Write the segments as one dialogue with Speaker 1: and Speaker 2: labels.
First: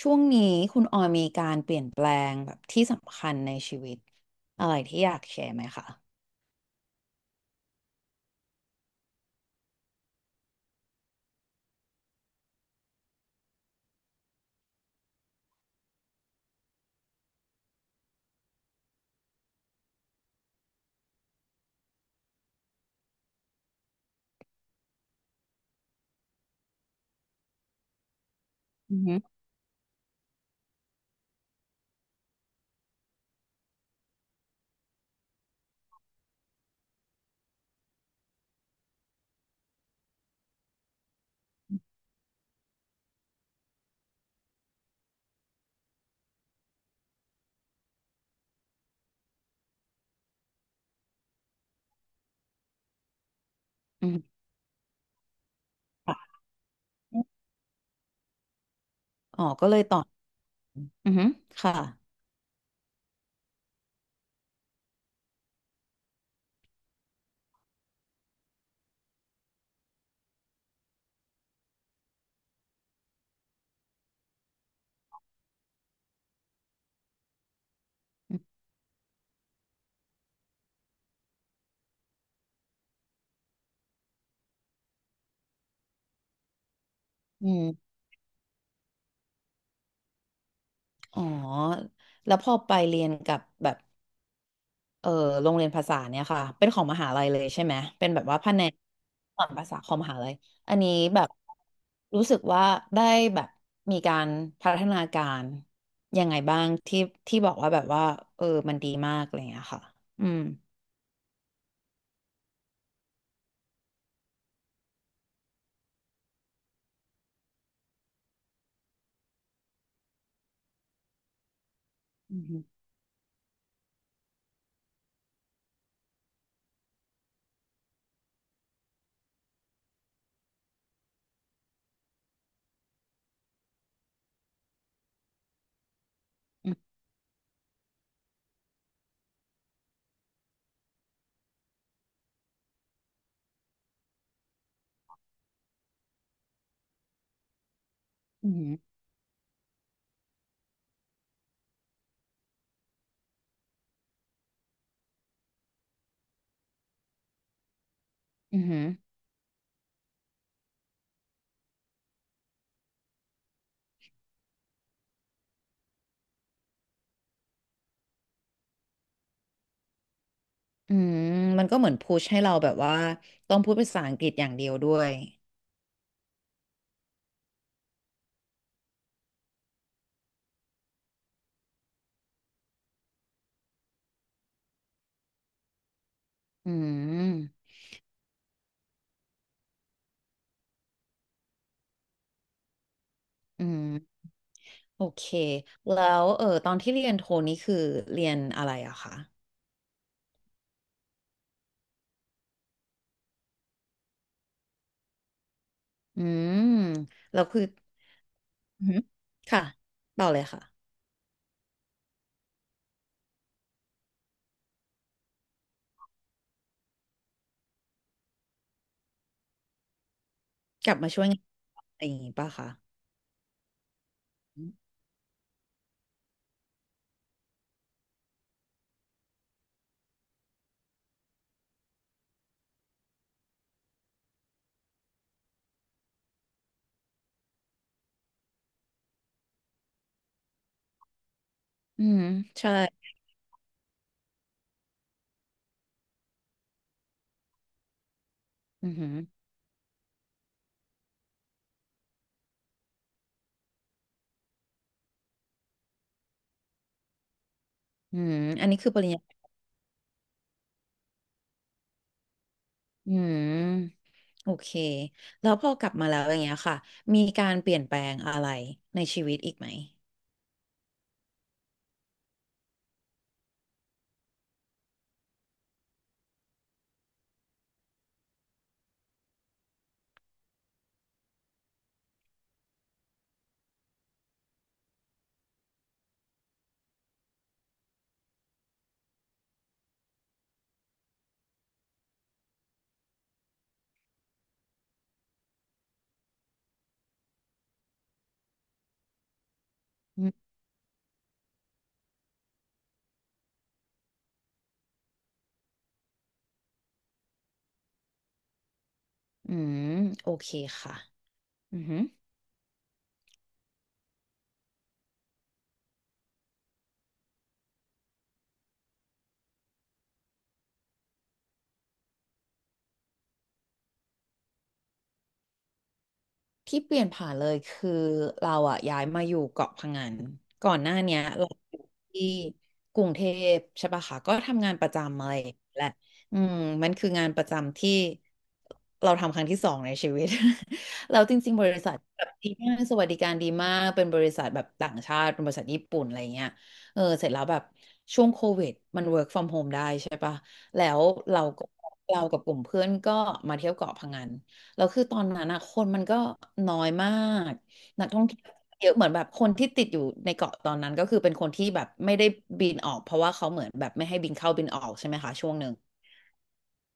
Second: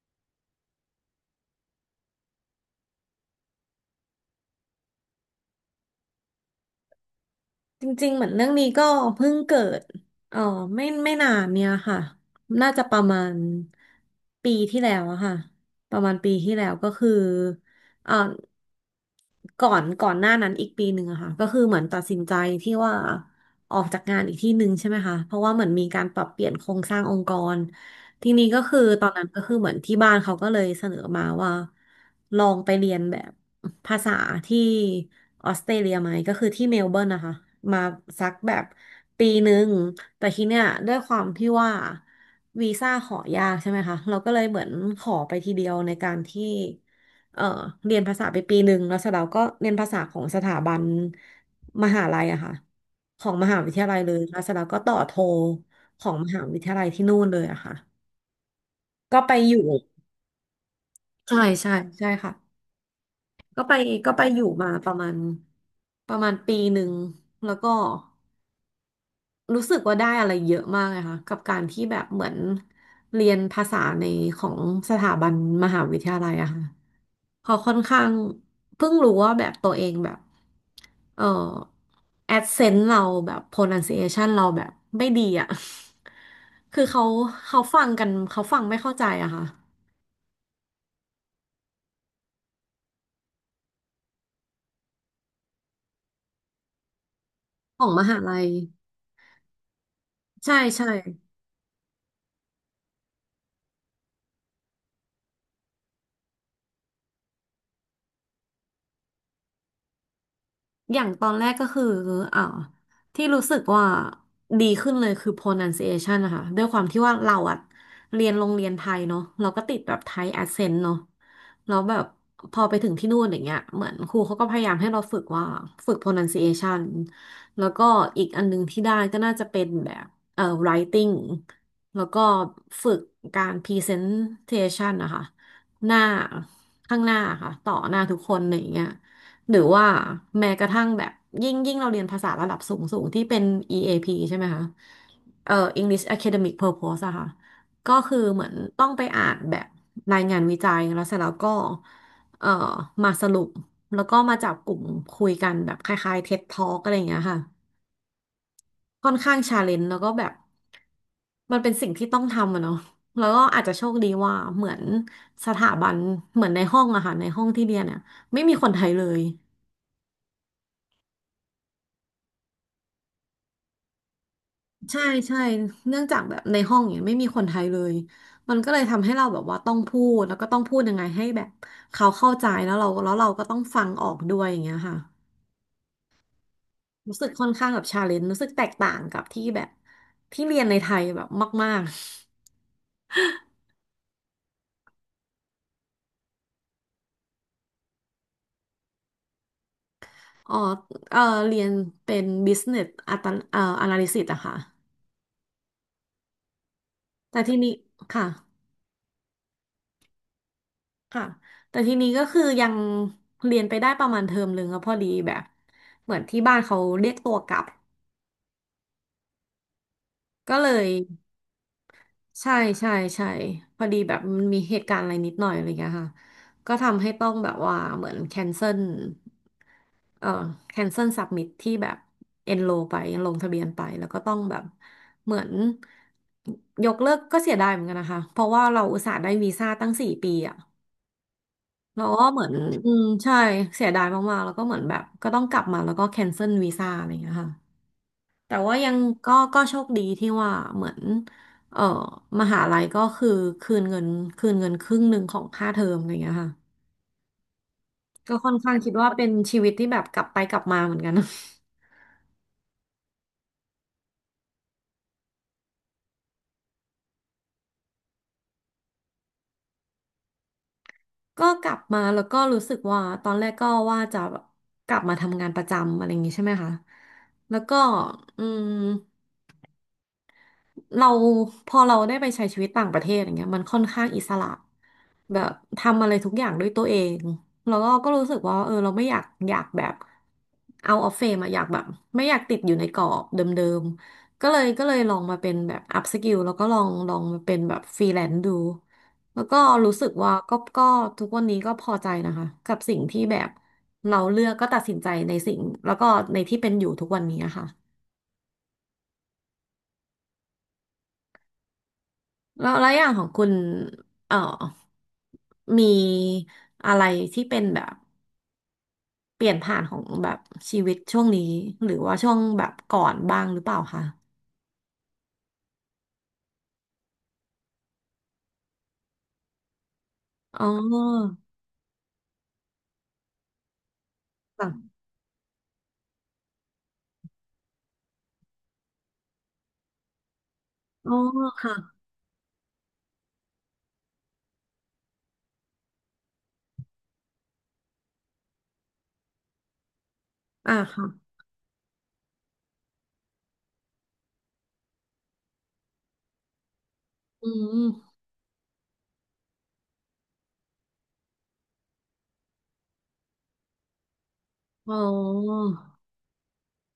Speaker 1: ช่วงนี้คุณออยมีการเปลี่ยนแปลงแบบที่สำคัญในชีวิตอะไรที่อยากแชร์ไหมคะ
Speaker 2: จริงๆ เหมือนเรื่องนี้ก็เพิ่งเกิดเออไม่นานเนี่ยค่ะน่าจะประมาณปีที่แล้วอะค่ะประมาณปีที่แล้วก็คือเออก่อนหน้านั้นอีกปีหนึ่งอะค่ะก็คือเหมือนตัดสินใจที่ว่าออกจากงานอีกที่หนึ่งใช่ไหมคะเพราะว่าเหมือนมีการปรับเปลี่ยนโครงสร้างองค์กรทีนี้ก็คือ
Speaker 1: อือ
Speaker 2: ตอน
Speaker 1: ฮึ
Speaker 2: นั้นก็คือเหมือนที่บ้านเขาก็เลยเสนอมาว่าลองไปเรียนแบบ ภาษาที่ออสเตรเลียไหมก็คือที่เมลเบิร์นนะคะมาสักแบบปีหนึ่งแต่ทีเนี้ยด้วยความที่ว่าวีซ่าขอยากใช่ไหมคะเราก็เลยเหมือนขอไปทีเดียวในการที่เอ่อเรียนภาษาไปปีหนึ่งแล้วเสร็จแล้วก็เรียนภาษาของสถาบันมหาลัยอะค่ะของมหาวิทยาลัย
Speaker 1: อื
Speaker 2: เล
Speaker 1: อฮึ
Speaker 2: ยแล้วเสร็จแล้วก็ต่อโทของม
Speaker 1: ค่ะ
Speaker 2: หาวิทยาลัยที่นู่นเลยอะค่ะก็ไป
Speaker 1: อ๋อ
Speaker 2: อยู่
Speaker 1: ก็เลยตอบอือหึ
Speaker 2: ใช่ใช่
Speaker 1: ค่ะ
Speaker 2: ใช่ค่ะ ก็ไปก็ไปอยู่มาประมาณประมาณปีหนึ่งแล้วก็รู้สึกว่าได้อะไรเยอะมากเลยค่ะกับการที่แบบเหมือนเรียนภาษาในของสถาบันมหาวิทยาลัยอะค่ะพอค่อนข้างเพิ่งรู้ว่าแบบตัวเองแบบเออแอดเซนต์เราแบบ pronunciation เราแบบไม่ดีอะ คือ
Speaker 1: อื
Speaker 2: เขาฟัง
Speaker 1: ม
Speaker 2: กันเขาฟังไม่เข้าใจอะค่ะ
Speaker 1: อ๋อ แล้วพอไปเรียนกับแบบเออโรงเรียนภาษาเนี่ยค่ะ เป็นของมหาลัยเลยใช่ไหม
Speaker 2: ของม
Speaker 1: เป็น
Speaker 2: หา
Speaker 1: แบบว่า
Speaker 2: ลัย
Speaker 1: แผนกสอนภาษาของมหาลัย
Speaker 2: ใช่
Speaker 1: อัน
Speaker 2: ใช่
Speaker 1: นี้แบบรู้สึกว่าได้แบบมีการพัฒนาการยังไงบ้างที่ที่บอกว่าแบบว่าเออมันดีมากอะไรอย่างเงี้ยค่ะอืม
Speaker 2: อย่างตอนแรกก็คืออ่าที่รู้สึกว่าดีขึ้นเลยคือ pronunciation นะคะ ด้วยความที่ว่าเราอะเรียนโรงเรียนไทยเนาะเราก็ติดแบบไทย accent เนาะแล้วแบบ
Speaker 1: อื
Speaker 2: พอ
Speaker 1: ม
Speaker 2: ไปถึงที่นู่นอย่างเงี้ยเหมือนครูเขาก็พยายามให้เราฝึกว่าฝึก pronunciation แล้วก็อีกอันนึงที่ได้ก็น่าจะเป็นแบบwriting แล้วก็ฝึกการ presentation นะคะ หน้า
Speaker 1: อืม
Speaker 2: ข้างหน้าค่ะต่อหน้าทุกคนอะไรอย่างเงี้ย หรือว่าแม้กระทั่งแบบยิ่งเราเรียนภาษาระดับสูงที่เป็น EAP ใช่ไหมคะเอ่อ English Academic Purpose อะค่ะก็คือเหมื
Speaker 1: อื
Speaker 2: อน
Speaker 1: ม
Speaker 2: ต้องไปอ่านแบบรายงานวิจัยแล้วเสร็จแล้วก็เอ่อมาสรุปแล้วก็มาจับกลุ่มคุยกันแบบคล้ายๆ TED Talk อะไรอย่างเงี้ยค่ะ
Speaker 1: อื
Speaker 2: ค่อ
Speaker 1: ม
Speaker 2: นข้างชาเลนจ์แล้วก็แบบมันเป็นสิ่งที่ต้องทำอะเนาะแล้วก็อาจจะโชคดีว่าเหมือนสถาบันเหมือนในห้องอะค่ะในห้องที่เรียนเนี่ยไม่มีคนไทยเลย
Speaker 1: อืมมันก็เหมือนพุชให้เราแบบว่าต้องพูดภาษาอังกฤษอย่างเดียวด้
Speaker 2: ใช่
Speaker 1: วย
Speaker 2: ใช่เนื่องจากแบบในห้องเนี่ยไม่มีคนไทยเลย มันก็เลยทำให้เราแบบว่าต้องพูดแล้วก็ต้องพูดยังไงให้แบบเขาเข้าใจแล้วเราก็ต้องฟังออกด้วยอย่างเงี้ยค่ะ
Speaker 1: อื
Speaker 2: รู้สึกค่อนข้า
Speaker 1: ม
Speaker 2: งแบบชาเลนจ์รู้สึกแตกต่างกับที่แบบที่เรียนในไทยแบบมาก
Speaker 1: อืมโอเค แล้วเออตอนที่เรียนโทนี่คือเรียนอะไรอะคะ
Speaker 2: ๆ อ๋อเออเรียนเป็น business อัตanalysis อะค่ะ
Speaker 1: อืมแล้
Speaker 2: แต่
Speaker 1: ว
Speaker 2: ที
Speaker 1: คือ
Speaker 2: นี้ค่ะ
Speaker 1: อืมค่ะต่อเลยค่ะ
Speaker 2: ค่ะแต่ทีนี้ก็คือยังเรียนไปได้ประมาณเทอมหนึ่งแล้วพอดีแบบเหมือนที่บ้านเขาเรียกตัวกลับก็เล
Speaker 1: ก
Speaker 2: ย
Speaker 1: ลับมาช่วยงานอะไรอย่างงี้ป่ะ
Speaker 2: ใช่
Speaker 1: คะ
Speaker 2: ใช่ใช่พอดีแบบมันมีเหตุการณ์อะไรนิดหน่อยอะไรเงี้ยค่ะก็ทำให้ต้องแบบว่าเหมือนแคนเซิลเอ่อแคนเซิลสับมิทที่แบบเอนโรไปลงทะเบียนไปแล้วก็ต้องแบบเหมือนยกเลิกก็เสียดายเหมือนกันนะคะเพราะว่าเราอุตส่าห์ได้วีซ่าตั้งสี่ปีอะ
Speaker 1: อื
Speaker 2: เรา
Speaker 1: ม
Speaker 2: ก็เหมือน
Speaker 1: ใช่
Speaker 2: อืมใช่เสียดายมากๆแล้วก็เหมือนแบบก็ต้องกลับมาแล้วก็แคนเซิลวีซ่าอะไรเงี้ยค่ะ แต่ว่า
Speaker 1: อื
Speaker 2: ยั
Speaker 1: มอ
Speaker 2: ง
Speaker 1: หือ
Speaker 2: ก็โชคดีที่ว่าเหมือนเออมหาลัยก็คือคืนเงินคืนเงินครึ่งหนึ่งของค่าเทอมอะไรอย่างเงี้ยค่ะ
Speaker 1: อืม
Speaker 2: ก็ค่อน
Speaker 1: อัน
Speaker 2: ข้าง
Speaker 1: นี้คื
Speaker 2: คิ
Speaker 1: อ
Speaker 2: ด
Speaker 1: ป
Speaker 2: ว่า
Speaker 1: ริญ
Speaker 2: เป็น
Speaker 1: ญา
Speaker 2: ชีวิตที่แบบกลับไปกลับมาเหมือนกัน
Speaker 1: อืม โอเค แล้วพอกลับมาแล้วอย่างเงี้ยค่ะ มีการเปลี่ยนแปลงอะไรในชีวิตอีกไหม
Speaker 2: ก็กลับมาแล้วก็รู้สึกว่าตอนแรกก็ว่าจะกลับมาทำงานประจำอะไรอย่างงี้ใช่ไหมคะแล้วก็อืมเราพอเราได้ไปใช้ชีวิตต่างประเทศอย่างเงี้ยมันค่อนข้างอิสระ แบบทำอะไรทุกอย่างด้วยตัวเองแล้วก็รู้สึกว่าเออเราไม่อยากแบบเอาออฟเฟมอะอยากแบบไม่อยากติดอยู่ในกรอบเดิมๆก็เลยลองมาเป็นแบบอัพสกิลแล้วก็ลองมาเป็นแบบฟรีแลนซ์ดูแล้วก็รู้สึก
Speaker 1: อื
Speaker 2: ว่า
Speaker 1: ม
Speaker 2: ก็ทุกวันนี้ก็พอใจนะคะกับสิ่งที่แบบเราเลือกก็ตัดสินใจในสิ่งแล้วก็ในที่เป็นอยู่ทุกวันนี้อะค่ะ
Speaker 1: อืมโอเคค่ะอือฮึ
Speaker 2: แล้วอย่างของคุณเอ่อมีอะไรที่เป็นแบบ เปลี่ยนผ่านของแบบชีวิตช่วงนี้หรือว่าช่วงแบบก่อนบ้างหรือเปล่าคะ
Speaker 1: ที่เปลี่ยนผ่านเลยคือเราอะย้ายมาอยู่เกาะพะงัน
Speaker 2: อ๋
Speaker 1: ก่อนหน้าเนี้ย
Speaker 2: อ
Speaker 1: เราอยู่ที่กรุงเทพใช่ปะคะก็ทำ
Speaker 2: ค่ะ
Speaker 1: งานประจำอะไรอย่างเงี้ยแหละอืมมันคืองานประจำที่เราทำครั้งที่สองในชีวิต
Speaker 2: อ๋อ
Speaker 1: เราจริงๆบ
Speaker 2: ค่ะ
Speaker 1: ริษัทแบบดีมากสวัสดิการดีมากเป็นบริษัทแบบต่างชาติเป็นบริษัทญี่ปุ่นอะไรเงี้ยเออเสร็จแล้วแบบช่วงโควิดมัน work from home ได้ใช่ปะ
Speaker 2: อ่า
Speaker 1: แล้ว
Speaker 2: ค่ะ
Speaker 1: เราก็เรากับกลุ่มเพื่อนก็มาเที่ยวเกาะพะงัน แล้วคือตอนนั้นอะคนมันก็น้อยมา
Speaker 2: อื
Speaker 1: กนัก
Speaker 2: ม
Speaker 1: ท่องเที่ยวเยอะเหมือนแบบคนที่ติดอยู่ในเกาะตอนนั้นก็คือเป็นคนที่แบบไม่ได้บินออกเพราะว่าเขาเหมือนแบบไม่ให้บินเข้าบินออ
Speaker 2: อ๋
Speaker 1: ก
Speaker 2: อ
Speaker 1: ใช่ไหมคะช่วงหนึ่ง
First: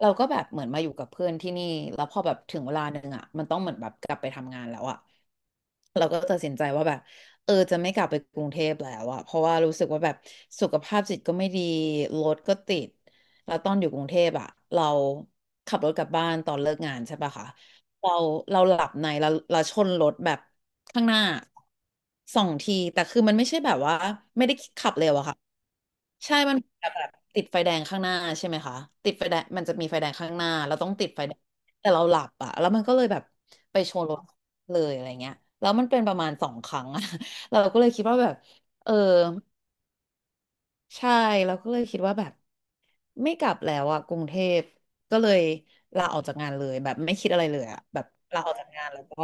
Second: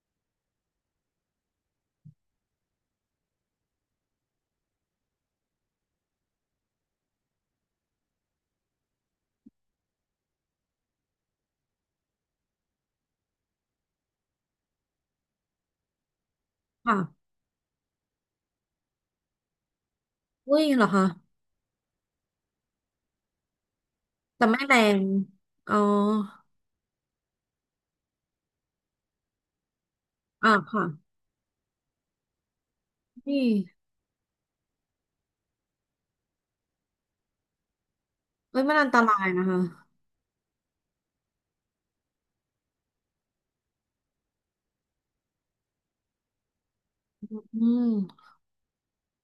Speaker 1: เราก็แบบเหมือนมาอยู่กับเพื่อนที่นี่แล้วพอแบบถึงเวลาหนึ่งอ่ะมันต้องเหมือนแบบกลับไปทำงานแล้วอ่ะเราก็ตัดสินใจว่าแบบเออจะไม่กลับไปกรุงเทพแล้วอ่ะเพราะว่ารู้สึกว่าแบบสุขภาพจิตก็ไม่ดีรถก็ติดแล้วตอนอยู่กรุงเทพอ่ะเราขับรถกลับบ้านตอนเลิกงานใช่
Speaker 2: ค่ะ
Speaker 1: ปะคะเราเราหลับในเราชนรถแบบ
Speaker 2: อุ้ยเหรอคะ
Speaker 1: ข้างหน้าสองทีแต่คือมันไม่ใช่แบบว่า
Speaker 2: แต่
Speaker 1: ไม่ได้
Speaker 2: ไม่แร
Speaker 1: ขับ
Speaker 2: ง
Speaker 1: เร็วอะค่ะ
Speaker 2: อ๋อ
Speaker 1: ใช่มันแบบติดไฟแดงข้างหน้าใช่ไหมคะ ติดไฟแดงมันจะมีไฟแดงข้างหน้า
Speaker 2: อ่า
Speaker 1: เรา
Speaker 2: ค่ะ
Speaker 1: ต้องติดไฟแดงแต่เราหลับอะแล้วมันก็เลยแบบ
Speaker 2: นี่
Speaker 1: ไปชนรถเลยอะไรเงี้ยแล้วมันเป็นประมาณสองครั้งอะ เราก็เลยคิดว่าแบบ
Speaker 2: เอ้ยมันอั
Speaker 1: เอ
Speaker 2: น
Speaker 1: อ
Speaker 2: ตรายนะคะ
Speaker 1: ใช่เราก็เลยคิดว่าแบบ ไม่กลับแล้วอะกรุงเทพก็เลยลาออกจากงานเลยแบบไม่คิด
Speaker 2: อ
Speaker 1: อะไรเล
Speaker 2: ื
Speaker 1: ยอะ
Speaker 2: ม
Speaker 1: แบบลาออกจากงานแล้วก็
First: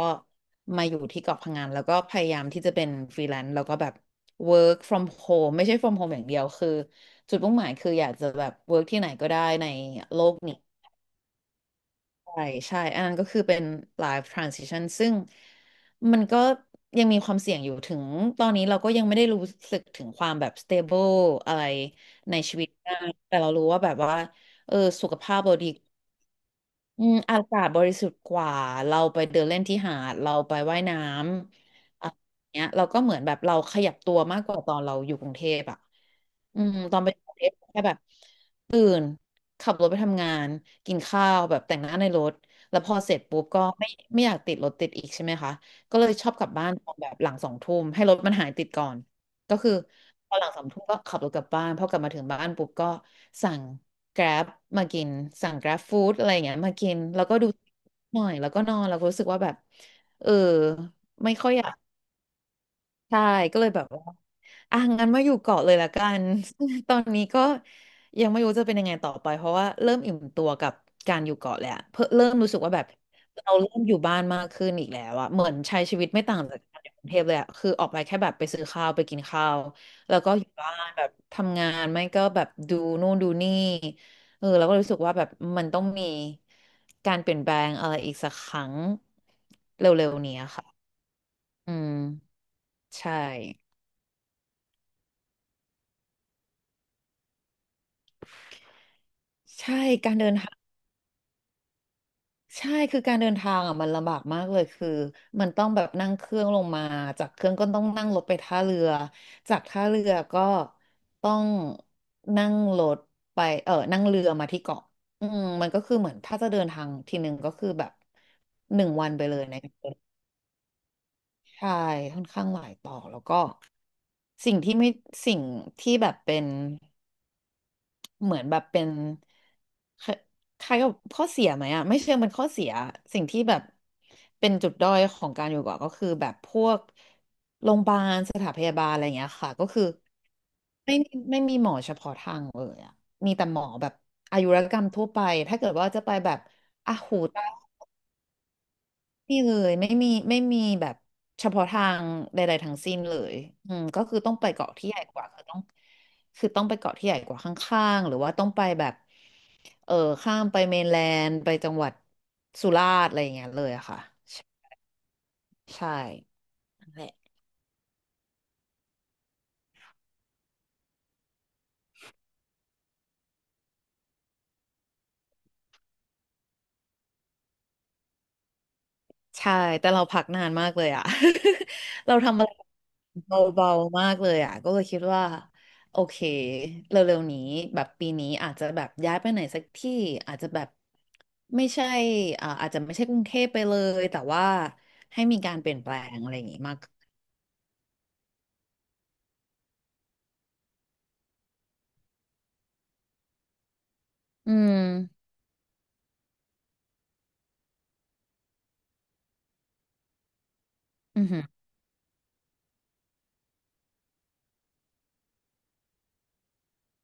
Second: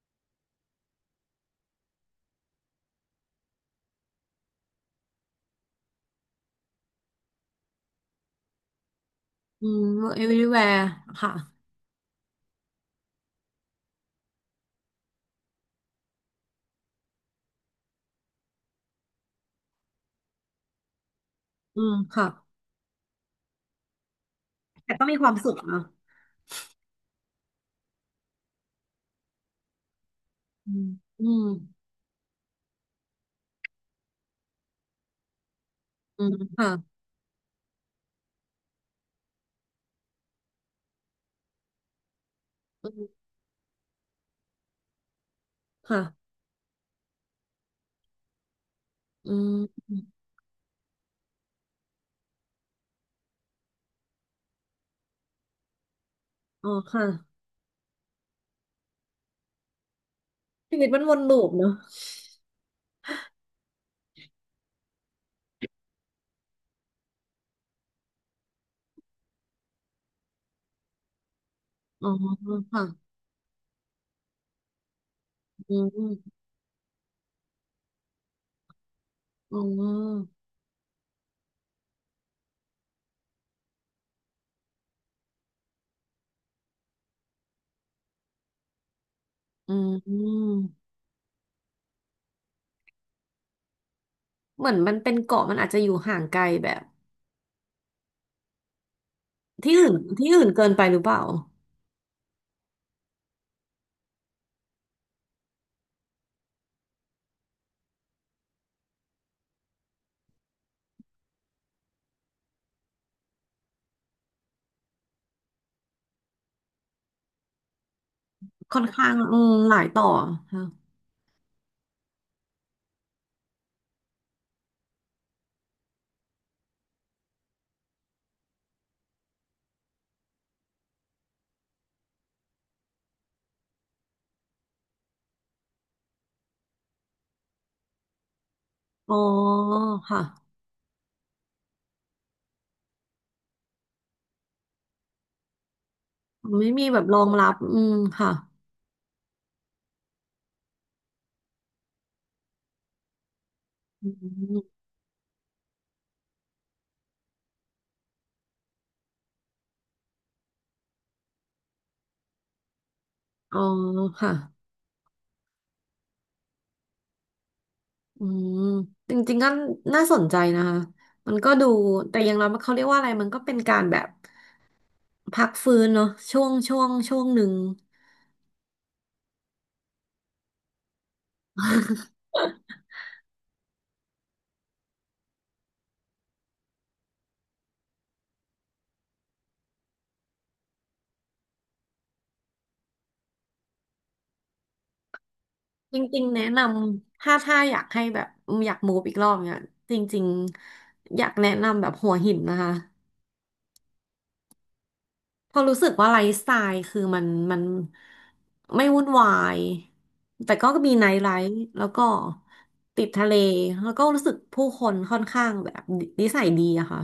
Speaker 1: มาอยู่ที่เกาะพังงานแล้วก็พยายามที่จะเป็นฟรีแลนซ์แล้วก็แบบ work from home ไม่ใช่ from home อย่างเดียวคือจุดมุ่งหมายคืออยากจะแบบ work ที่ไหนก็ได้
Speaker 2: อื
Speaker 1: ใน
Speaker 2: ม
Speaker 1: โลกนี้
Speaker 2: everywhere ค่ะ
Speaker 1: ใช่ใช่ อันนั้นก็คือเป็น live transition ซึ่งมันก็ยังมีความเสี่ยงอยู่ถึงตอนนี้เราก็ยังไม่ได้รู้สึกถึงความแบบ stable อะไร
Speaker 2: อืมค่ะ
Speaker 1: ในชีวิตมากแต่เรารู้ว่าแบบว่าเออ
Speaker 2: แต่ก็
Speaker 1: สุข
Speaker 2: มีความ
Speaker 1: ภาพ
Speaker 2: สุ
Speaker 1: เรา
Speaker 2: ข
Speaker 1: ดี
Speaker 2: นะ
Speaker 1: อืมอากาศบริสุทธิ์กว่า เราไปเดินเล่นที่หาด เราไป
Speaker 2: อื
Speaker 1: ว่าย
Speaker 2: ม
Speaker 1: น้
Speaker 2: อืม
Speaker 1: ำอะไรอย่างเงี้ยเราก็เหมือนแบบเราขยับตัวมากกว่าตอนเราอยู่กรุงเทพอ่ะ
Speaker 2: อืม
Speaker 1: อืม
Speaker 2: ค่ะ
Speaker 1: ตอนไปกรุงเทพแค่แบบ ขับรถไปทำงานกินข้าวแบบแต่งหน้าในรถแล้ว
Speaker 2: อื
Speaker 1: พอ
Speaker 2: ม
Speaker 1: เสร็จปุ๊บก็ไม่อยากติดรถติดอีกใช่ไหมคะก็
Speaker 2: ค่ะ
Speaker 1: เลยชอบกลับบ้านตอนแบบหลังสองทุ่มให้รถมันหายติดก่อน
Speaker 2: อื
Speaker 1: ก็
Speaker 2: ม
Speaker 1: คือพอหลังสองทุ่มก็ขับรถกลับบ้านพอกลับมาถึงบ้านปุ๊บก็สั่ง Grab มากินสั่ง Grab Food อะไรอย่างเงี้ย
Speaker 2: อ๋อ
Speaker 1: มากิน
Speaker 2: ค่ะ
Speaker 1: แล้วก็ดูหน่อยแล้วก็นอนแล้วก็รู้สึกว่าแบบเออ
Speaker 2: ชีวิตมันวน
Speaker 1: ไม่
Speaker 2: ลู
Speaker 1: ค่
Speaker 2: ป
Speaker 1: อยอ
Speaker 2: เน
Speaker 1: ยา
Speaker 2: อะ
Speaker 1: ก ใช่ก็เลยแบบว่าอ่ะงั้นมาอยู่เกาะเลยละกัน ตอนนี้ก็ยังไม่รู้จะเป็นยังไงต่อไปเพราะว่าเริ่มอิ่มตัวกับการอยู่เกาะแหละเพิ่
Speaker 2: อ๋
Speaker 1: ม
Speaker 2: อ
Speaker 1: เริ่มรู้สึกว่าแบ
Speaker 2: ค่ะ
Speaker 1: บเราเริ่มอยู่บ้านมากขึ้นอีกแล้วอะเหมือน
Speaker 2: อื
Speaker 1: ใช้ชีวิตไม่ต่า
Speaker 2: ม
Speaker 1: งจากการอยู่กรุงเทพเลยอะคือออกไปแค่แบบไปซื้อข้าวไปกินข้า
Speaker 2: อื
Speaker 1: วแล้วก็
Speaker 2: ม
Speaker 1: อยู่บ้านแบบทำงานไม่ก็แบบดูนู่นดูนี่เออเราก็รู้สึกว่าแบบมันต้องมีการเปลี่ยนแปลงอะไรอีกสักครั้ง
Speaker 2: อื
Speaker 1: เร็วๆนี้อะค่ะ
Speaker 2: ม
Speaker 1: อืมใช่
Speaker 2: เหมือนมันเป็นเกาะมันอาจจะอยู่ห่างไกลแบบ
Speaker 1: ใช่การเดิ
Speaker 2: ที่
Speaker 1: น
Speaker 2: อื่น
Speaker 1: ทาง
Speaker 2: เกินไปหรือเปล่า
Speaker 1: ใช่คือการเดินทางอ่ะมันลำบากมากเลยคือมันต้องแบบนั่งเครื่องลงมาจากเครื่องก็ต้องนั่งรถไปท่าเรือจากท่าเรือก็ต้องนั่งรถไปเออนั่งเรือมาที่เกาะอืมมันก็คือเหมือนถ้าจะเดินทางทีหนึ่งก็คือแบบ
Speaker 2: ค่
Speaker 1: ห
Speaker 2: อน
Speaker 1: นึ่งวั
Speaker 2: ข้า
Speaker 1: น
Speaker 2: ง
Speaker 1: ไปเล
Speaker 2: อื
Speaker 1: ย
Speaker 2: ม
Speaker 1: นะ
Speaker 2: หลายต่อค่ะ
Speaker 1: ใช่ค่อนข้างหลายต่อแล้วก็สิ่งที่ไม่สิ่งที่แบบเป็น เหมือนแบบเป็นคล้คล้ายกับข้อเสียไหมอ่ะไม่เชิงเป็นข้อเสียสิ่งที่แบบเป็นจุดด้อยของการอยู่เกาะก็คือแบบพวกโรงพยาบาลสถานพยาบาลอะไรอ
Speaker 2: อ๋
Speaker 1: ย่า
Speaker 2: อ
Speaker 1: งเงี้ยค่ะก็คือ
Speaker 2: ค่ะ
Speaker 1: ไม่มีหมอเฉพาะทางเลยอ่ะมีแต่หมอแบบอายุรกรรมทั่วไปถ้าเกิดว่าจะไปแบบ
Speaker 2: ไม่มี
Speaker 1: อ่ะ
Speaker 2: แบบร
Speaker 1: หู
Speaker 2: อง
Speaker 1: ตา
Speaker 2: รับอืมค่ะ
Speaker 1: นี่เลยไม่มีแบบเฉพาะทางใดๆทั้งสิ้นเลยอืมก็
Speaker 2: อื
Speaker 1: คือต้องไปเกาะ
Speaker 2: ม
Speaker 1: ที่ใหญ่กว่าคือต้องไปเกาะที่ใหญ่กว่าข้างๆหรือว่าต้องไปแบบเออข้ามไปเมนแลนด์ไปจังหวัดสุราษฎร์อะไรอย่างเงี้ย
Speaker 2: อ๋
Speaker 1: เล
Speaker 2: อ
Speaker 1: ยอะค่ะ
Speaker 2: ค่ะ
Speaker 1: ใช่นั่ะ
Speaker 2: อืมจริงๆก็น่าสนใจนะคะมันก็ดูแต่อย่างเราเขาเรียกว่าอะไรมันก็เป็นการแบบพักฟื้นเนาะช่วงหนึ่ง
Speaker 1: ใช่แต่เราพักนานมากเลยอ่ะ เราทำอะไรเบาๆมากเลยอ่ะก็เลยคิดว่าโอเคเร็วๆนี้แบบปีนี้อาจจะแบบย้ายไปไหนสักที่อาจจะแบบไม่ใช่อาจจะไม่ใช่กรุงเทพไปเลยแต่ว่าให้มีการเปลี่ยนแปล
Speaker 2: จ
Speaker 1: ง
Speaker 2: ริง
Speaker 1: อะไร
Speaker 2: ๆ
Speaker 1: อ
Speaker 2: แนะ
Speaker 1: ย่าง
Speaker 2: น
Speaker 1: งี้มาก
Speaker 2: ำถ้าอยากให้แบบอยากมูฟอีกรอบเนี่ยจริงๆอยากแนะนำแบบหัวหินนะคะ
Speaker 1: อืม
Speaker 2: เพอราะรู้สึกว่าไลฟ์สไตล์คือมันไม่วุ่นวายแต่ก็มีไนท์
Speaker 1: อื
Speaker 2: ไล
Speaker 1: อหือ
Speaker 2: ฟ์แล้วก็ติดทะเลแล้วก็รู้สึกผู้คนค่อนข้างแบบนิสัยดีอะค่ะ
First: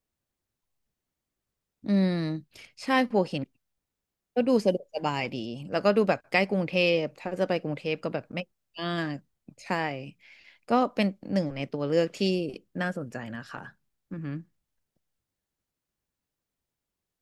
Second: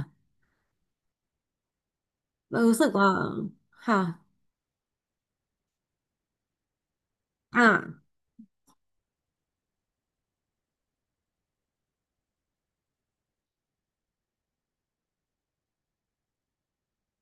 Speaker 1: อืม
Speaker 2: เรารู้สึก
Speaker 1: ใช่
Speaker 2: ว่า
Speaker 1: หัวหิน
Speaker 2: ค่ะ
Speaker 1: ก็ดูสะดวกสบายดี แล้วก็ดูแบบใกล้กรุงเทพ ถ้าจะไป
Speaker 2: อ่ะ
Speaker 1: กรุงเทพก็แบบไม่มากใช่ ก็เป็นหนึ่งในตัวเลือกที่น่าสนใจนะคะอือฮึ